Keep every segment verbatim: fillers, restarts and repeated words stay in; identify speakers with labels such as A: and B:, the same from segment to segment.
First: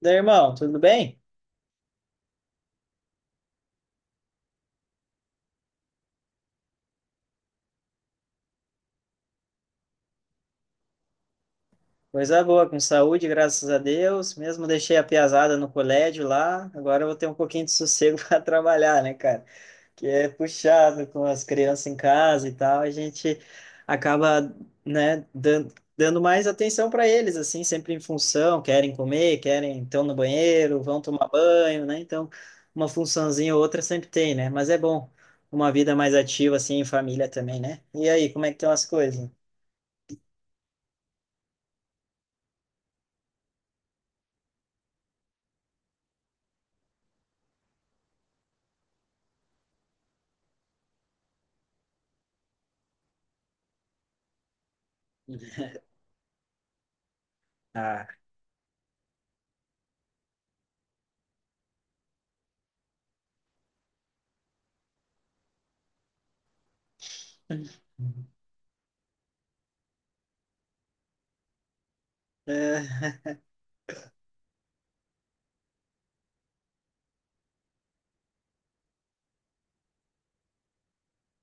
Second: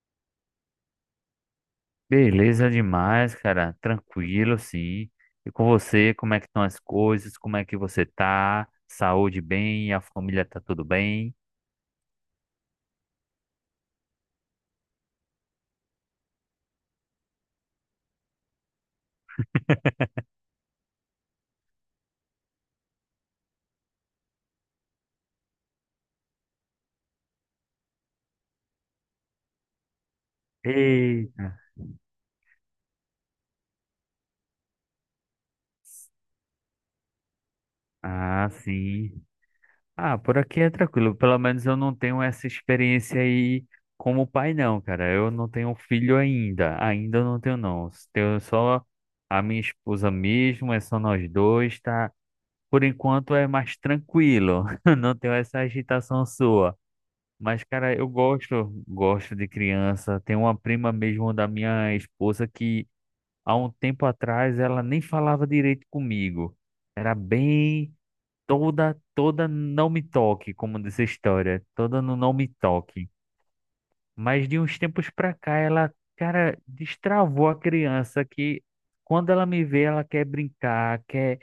A: Daí, irmão, tudo bem?
B: Beleza demais, cara. Tranquilo, sim. E com você, como é que estão as coisas? Como é que você tá? Saúde bem? A família tá tudo bem?
A: Coisa boa, com saúde, graças a Deus. Mesmo deixei a piazada no colégio lá, agora eu vou ter um pouquinho de sossego para trabalhar, né, cara? Que é puxado com as crianças em casa e tal, a gente acaba, né, dan- dando mais atenção para eles, assim, sempre em função, querem comer, querem, estão no banheiro, vão tomar
B: Eita.
A: banho, né? Então, uma funçãozinha ou outra sempre tem, né? Mas é bom uma vida mais ativa, assim, em família também, né? E aí, como
B: Ah,
A: é que estão as
B: sim.
A: coisas?
B: Ah, por aqui é tranquilo. Pelo menos eu não tenho essa experiência aí como pai, não, cara. Eu não tenho filho ainda. Ainda não tenho, não. Tenho só a minha esposa mesmo, é só nós dois, tá? Por enquanto é mais tranquilo. Não tenho essa agitação sua. Mas, cara,
A: Ah,
B: eu gosto, gosto de criança. Tem uma prima mesmo da minha esposa que há um tempo atrás ela nem falava direito comigo. Era bem toda, toda não me toque, como diz a história, toda no não me
A: é,
B: toque. Mas de uns tempos pra cá ela, cara, destravou a criança que quando ela me vê, ela quer brincar, quer,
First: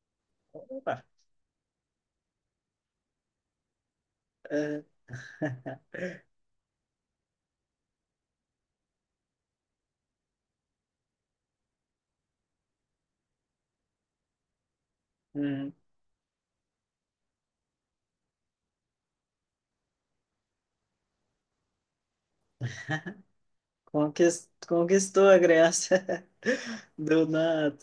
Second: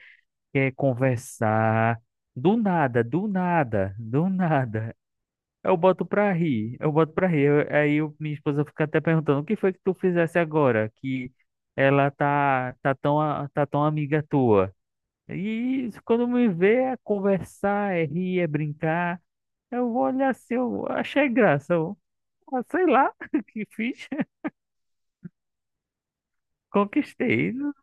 B: quer
A: opa,
B: conversar. Do nada, do nada, do
A: é,
B: nada. Eu boto pra rir, eu boto pra rir. Eu- Aí eu, minha esposa fica até perguntando, o que foi que tu fizesse agora? Que ela tá, tá tão, a- tá tão amiga tua.
A: hum,
B: E isso, quando me vê é conversar, é rir, é brincar. Eu vou olhar assim, eu achei graça. Eu, ah, sei lá o que fiz.
A: conquis- conquistou a Grécia do
B: Conquistei.
A: nada.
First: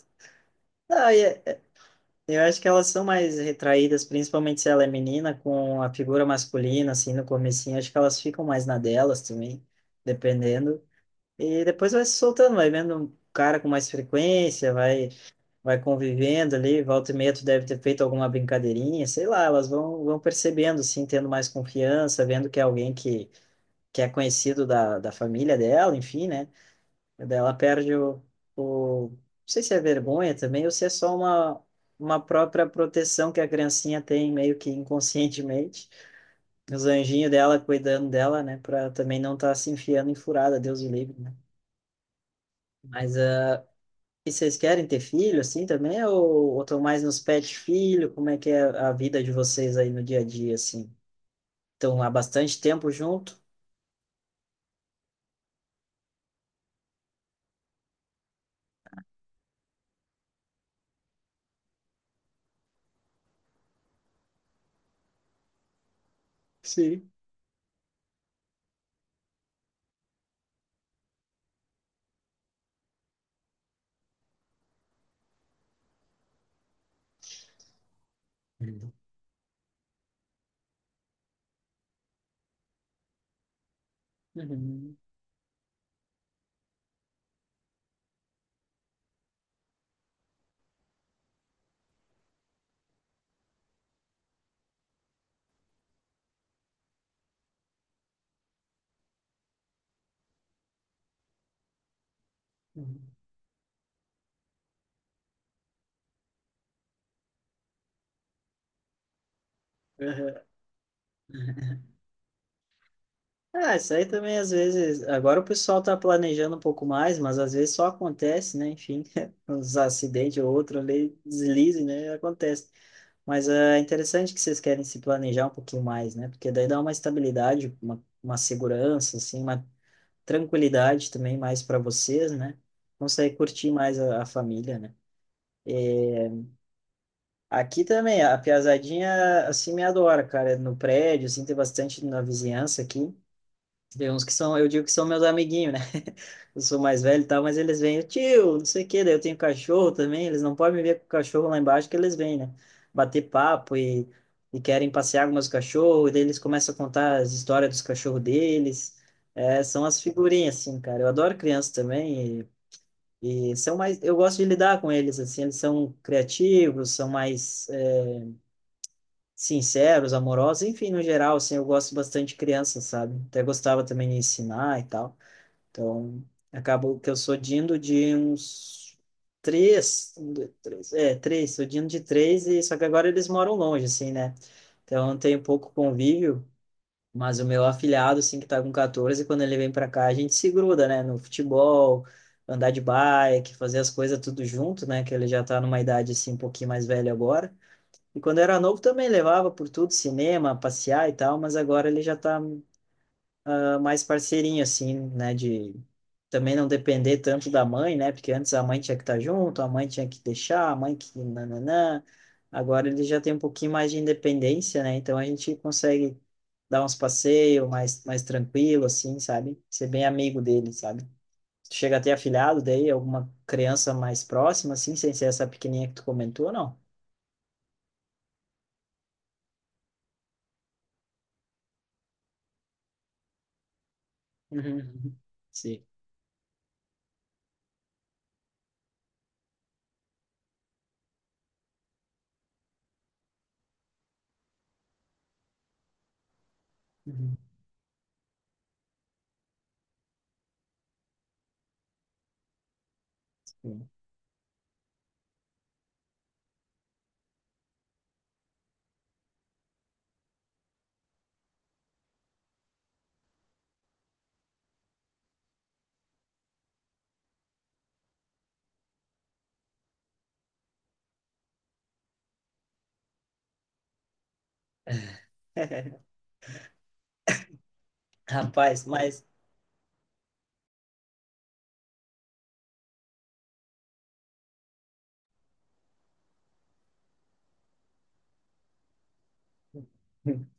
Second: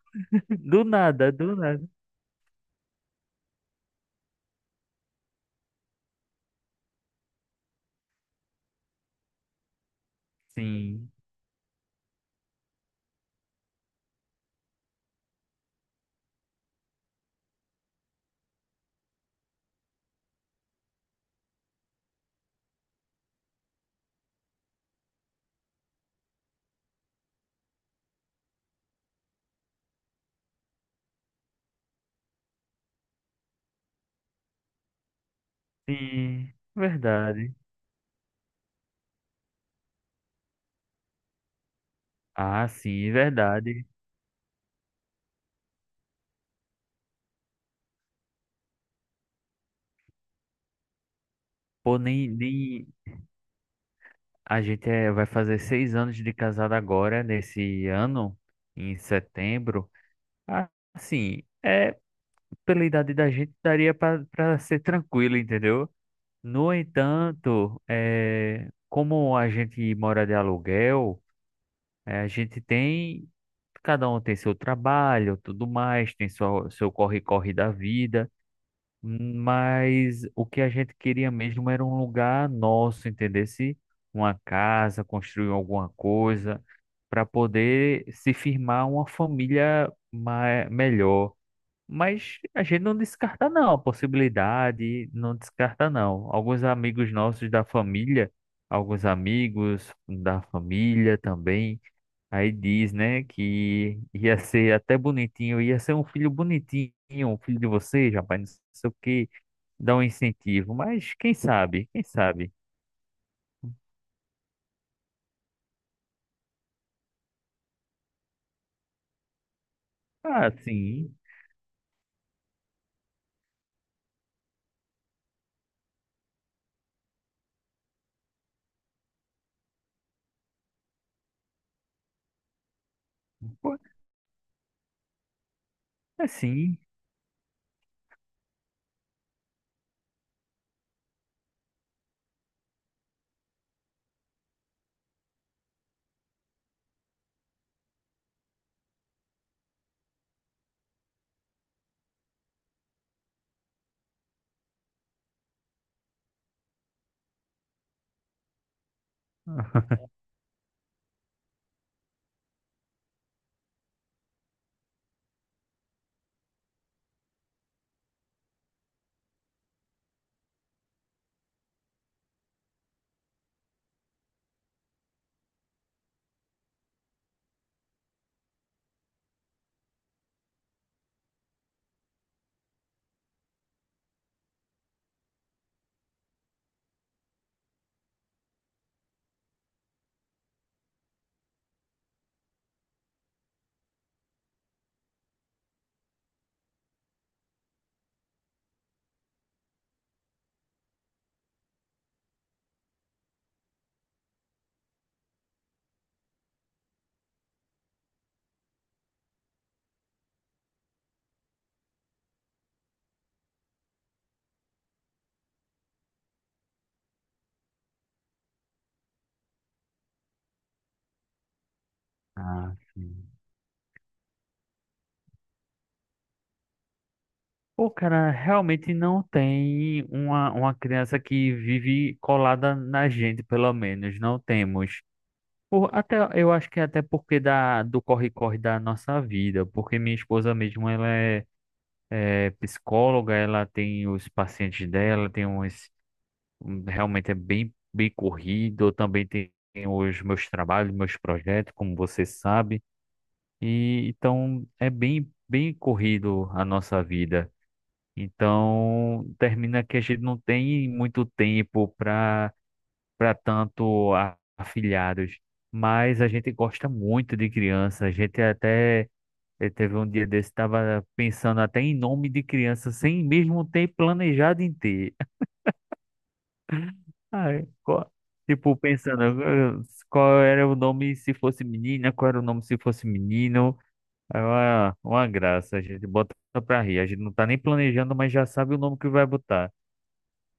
B: Do
A: Ah, e-
B: nada, do
A: é-
B: nada.
A: eu acho que elas são mais retraídas, principalmente se ela é menina, com a figura masculina, assim, no comecinho. Acho que elas ficam mais na delas também, dependendo.
B: Sim,
A: E depois vai se soltando, vai vendo um cara com mais frequência, vai, vai convivendo ali, volta e meia tu deve ter feito alguma brincadeirinha, sei lá, elas vão, vão percebendo, assim, tendo mais confiança, vendo que é alguém que que é conhecido da, da família dela, enfim, né? Daí ela perde o, o. Não sei se é vergonha também, ou se é só uma, uma própria proteção que a criancinha tem, meio que inconscientemente.
B: sim,
A: Os anjinhos
B: verdade.
A: dela cuidando dela, né? Pra também não estar tá se enfiando em furada, Deus o livre, né?
B: Ah, sim,
A: Mas uh,
B: verdade.
A: e vocês querem ter filho assim também? Ou, ou estão mais nos pet filho? Como é que é a vida de vocês aí no dia a dia, assim?
B: Pô,
A: Estão há
B: nem,
A: bastante
B: nem,
A: tempo junto?
B: A gente é- vai fazer seis anos de casado agora, nesse ano, em setembro. Ah, assim, é, pela idade da gente, daria para ser tranquilo, entendeu? No
A: Sim.
B: entanto, é, como a gente mora de aluguel, é, a gente tem. Cada um tem seu trabalho, tudo mais, tem sua- seu corre-corre da vida.
A: Uhum.
B: Mas o que a gente queria mesmo era um lugar nosso, entendesse? Uma
A: Uhum.
B: casa, construir alguma coisa, para poder se firmar uma família mai- melhor. Mas a gente não descarta não a possibilidade, não descarta não. Alguns amigos nossos da família, alguns amigos da família também, aí diz, né, que ia ser até bonitinho, ia ser um filho bonitinho, um filho de vocês, rapaz, não sei o quê, dá um
A: Uhum.
B: incentivo, mas quem sabe, quem sabe?
A: Ah, isso aí também às vezes. Agora o pessoal tá planejando um pouco mais, mas às vezes só acontece, né? Enfim, uns acidentes
B: Ah,
A: ou outro
B: sim,
A: ali, deslize, né? Acontece. Mas ah, é interessante que vocês querem se planejar um pouquinho mais, né? Porque daí dá uma estabilidade, uma, uma segurança, assim, uma tranquilidade também mais para vocês, né? Consegue curtir
B: pô,
A: mais a, a família, né?
B: é sim.
A: Aqui também, a piazadinha, assim, me adora, cara. É. No prédio, assim, tem bastante na vizinhança aqui. Tem uns que são, eu digo que são meus amiguinhos, né? Eu sou mais velho e tal, mas eles vêm, tio, não sei o quê, daí eu tenho cachorro também, eles não podem me ver com o cachorro lá embaixo que eles vêm, né? Bater papo e, e querem passear com meus cachorros, e daí eles começam a contar as histórias dos cachorros deles. É, são as figurinhas, assim, cara. Eu adoro criança também e, e são mais... Eu gosto de lidar com eles, assim, eles são criativos, são mais é, sinceros, amorosos, enfim, no geral, assim, eu gosto bastante de criança, sabe? Até gostava também de ensinar e tal. Então, acabo que eu sou dindo de uns três, um, dois, três, é, três, sou dindo de três, e só que agora eles moram longe, assim, né? Então, eu tenho pouco convívio, mas o meu afilhado, assim, que tá com quatorze, quando ele vem pra cá, a gente se gruda, né? No futebol, andar de bike, fazer as coisas tudo junto, né? Que ele já tá numa idade, assim, um pouquinho mais velha agora. E quando era novo também levava por tudo, cinema, passear e tal, mas agora ele já tá ah, mais parceirinho, assim, né? De também não depender tanto da mãe, né? Porque antes a mãe tinha que estar junto, a mãe tinha que deixar, a mãe que nananã. Agora ele já tem um pouquinho mais de independência, né? Então a gente consegue dar uns passeios mais, mais tranquilo, assim, sabe? Ser bem amigo dele, sabe? Chega a ter afilhado
B: Ah,
A: daí,
B: sim.
A: alguma criança mais próxima, assim, sem ser essa pequenininha que tu comentou, não?
B: Pô, cara, realmente não tem uma, uma criança que vive colada na gente, pelo menos, não temos.
A: Uhum. Sim.
B: Por, até, eu acho que até porque da, do corre-corre da nossa vida, porque minha esposa mesmo, ela é, é psicóloga, ela tem os pacientes dela, tem uns, um, realmente é
A: Uhum.
B: bem, bem corrido, eu também tem os meus trabalhos, meus projetos, como você sabe,
A: Sim.
B: e então é bem, bem corrido a nossa vida. Então, termina que a gente não tem muito tempo para para tanto a- afilhados, mas a gente gosta muito de criança. A gente até eh, teve um dia desse, estava pensando até em nome de criança, sem mesmo ter planejado em ter. Ai, qual- tipo,
A: Rapaz, mas
B: pensando eh, qual era o nome se fosse menina, qual era o nome se fosse menino. É uma, uma graça, a gente bota pra rir. A gente não tá nem planejando, mas já sabe o nome que vai botar.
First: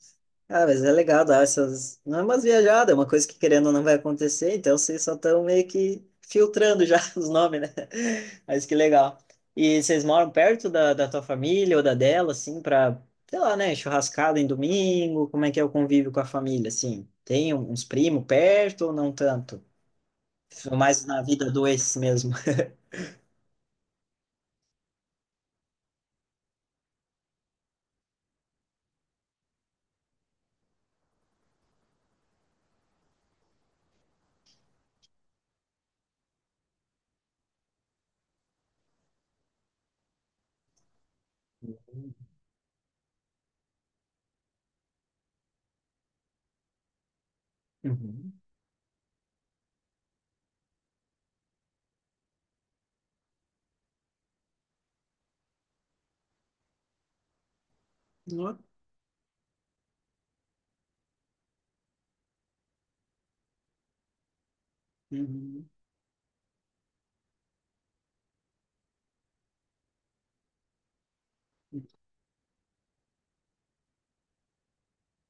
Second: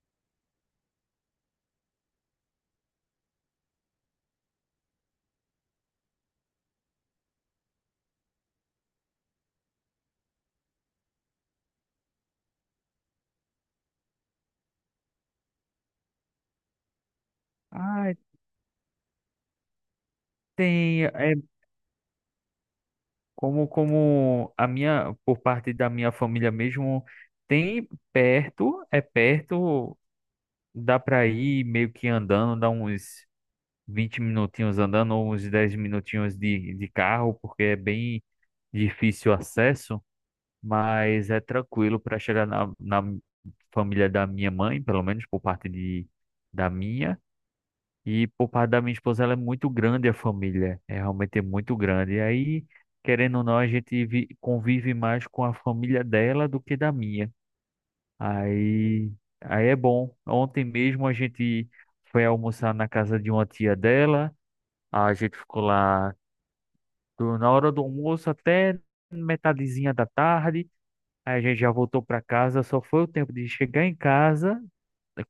A: ah, mas é legal dar essas. Não é umas viajadas, é uma coisa que querendo ou não vai acontecer, então vocês só estão meio que filtrando já os nomes, né? Mas que legal. E vocês moram perto da, da tua família ou da dela, assim, pra, sei lá, né, churrascada em domingo? Como é que é o convívio com a família, assim? Tem um, uns primos perto ou não tanto? Mais
B: Tem,
A: na
B: é
A: vida do ex mesmo.
B: como, como a minha, por parte da minha família mesmo, tem perto, é perto, dá pra ir meio que andando, dá uns vinte minutinhos andando, ou uns dez minutinhos de, de carro, porque é bem difícil o acesso, mas é tranquilo para chegar na, na família da minha mãe, pelo menos por parte de, da minha. E
A: Uhum.
B: por parte da minha esposa, ela é muito grande a família. É realmente é muito grande. E aí, querendo ou não, a gente vi- convive mais com a família dela do que da minha.
A: Uhum.
B: Aí, aí é bom. Ontem mesmo a gente foi almoçar na casa de uma tia dela. A gente ficou
A: Uhum.
B: lá do- na hora do almoço até metadezinha da tarde. Aí a gente já
A: Uhum.
B: voltou para casa. Só foi o tempo de chegar em casa,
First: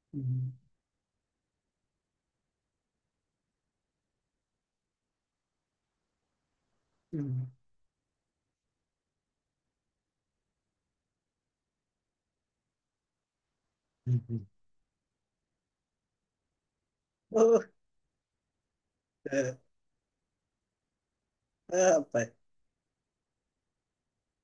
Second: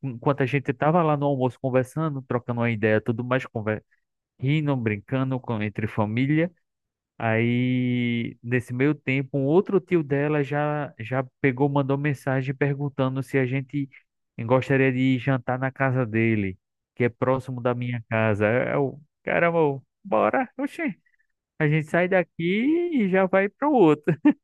B: enquanto a
A: Uhum.
B: gente estava lá no almoço conversando, trocando uma ideia, tudo mais rindo, brincando com, entre família.
A: Uhum.
B: Aí, nesse meio tempo, um outro tio dela já, já pegou, mandou mensagem perguntando se a gente
A: Uhum.
B: gostaria de jantar na casa dele, que é próximo
A: Oh,
B: da minha casa. É o
A: é.
B: caramba, eu, bora, oxê. A gente
A: Ah,
B: sai
A: rapaz.
B: daqui e já vai para o outro.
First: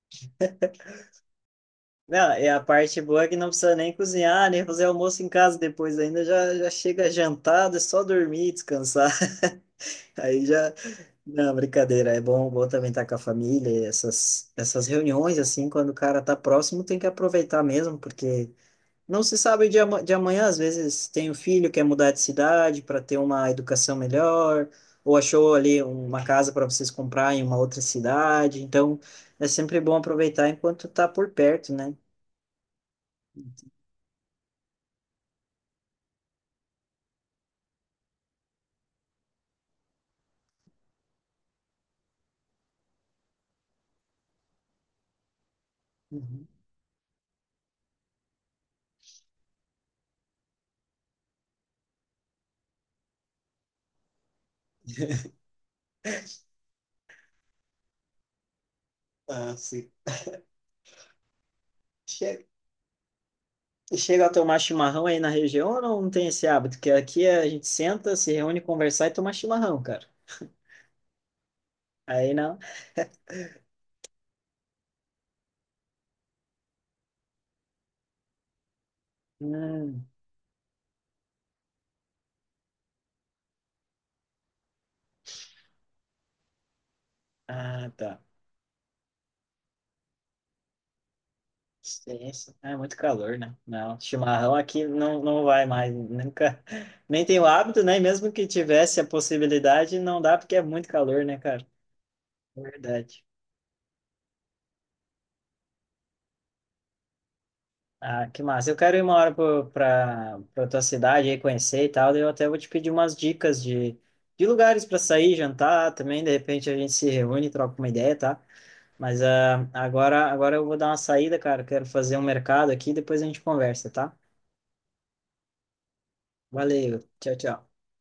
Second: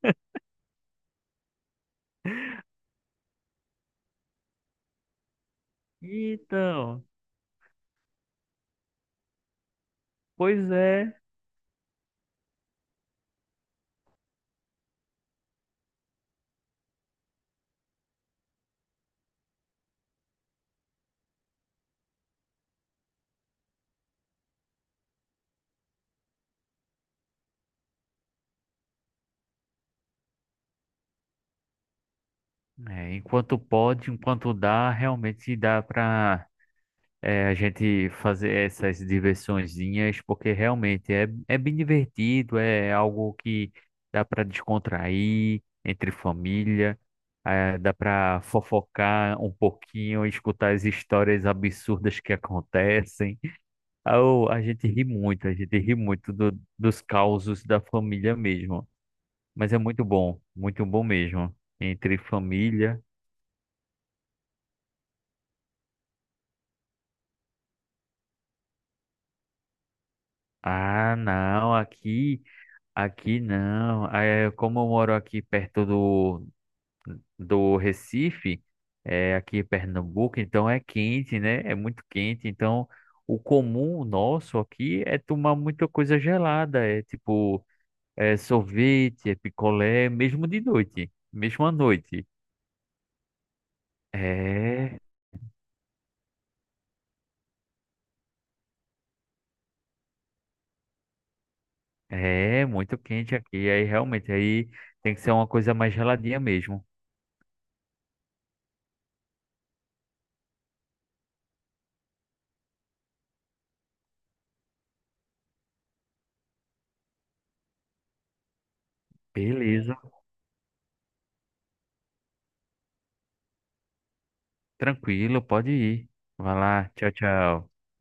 A: Não, é a parte boa é que não precisa nem cozinhar, nem fazer almoço em casa depois ainda, já, já
B: Então,
A: chega jantado, é só dormir, descansar. Aí
B: pois
A: já.
B: é.
A: Não, brincadeira, é bom, bom também estar com a família, essas, essas reuniões, assim, quando o cara tá próximo, tem que aproveitar mesmo, porque não se sabe de, ama- de amanhã, às vezes tem um filho que quer mudar de cidade para ter uma educação melhor, ou achou ali uma casa para vocês comprar em uma outra cidade, então é sempre bom aproveitar enquanto tá por perto, né?
B: É, enquanto pode, enquanto dá, realmente dá para é, a gente fazer essas diversõezinhas, porque realmente é, é bem divertido, é é algo que dá para descontrair entre
A: Uhum.
B: família, é, dá para fofocar um pouquinho, escutar as histórias absurdas que acontecem. Ah, o- A gente ri muito, a gente ri muito do- dos causos da família mesmo.
A: Ah,
B: Mas é
A: sim.
B: muito bom, muito bom mesmo. Entre
A: Che-
B: família.
A: Chega a tomar chimarrão aí na região ou não, não tem esse hábito? Que aqui a gente senta, se reúne, conversar e tomar chimarrão, cara.
B: Ah, não,
A: Aí
B: aqui.
A: não.
B: Aqui não. É, como eu moro aqui perto do, do Recife, é, aqui em
A: Hum,
B: Pernambuco, então é quente, né? É muito quente. Então, o comum nosso aqui é tomar muita coisa gelada. É tipo,
A: ah, tá.
B: é sorvete, é picolé, mesmo de noite, mesmo à noite.
A: Sim, sim. Ah, é muito calor, né? Não, chimarrão aqui
B: É,
A: não, não vai mais. Nunca. Nem tenho hábito, né? E mesmo que tivesse a possibilidade, não dá porque é muito calor, né, cara?
B: é muito
A: Verdade.
B: quente aqui. Aí realmente aí tem que ser uma coisa mais geladinha mesmo.
A: Ah, que massa. Eu quero ir uma hora para para tua cidade aí conhecer e tal, daí eu até vou te pedir umas dicas de, de lugares para sair, jantar também, de repente a gente se reúne, troca uma ideia, tá? Mas ah,
B: Beleza,
A: agora agora eu vou dar uma saída, cara. Quero fazer um mercado aqui, depois a gente conversa, tá?
B: tranquilo, pode ir. Vai lá,
A: Valeu.
B: tchau,
A: Tchau, tchau.
B: tchau.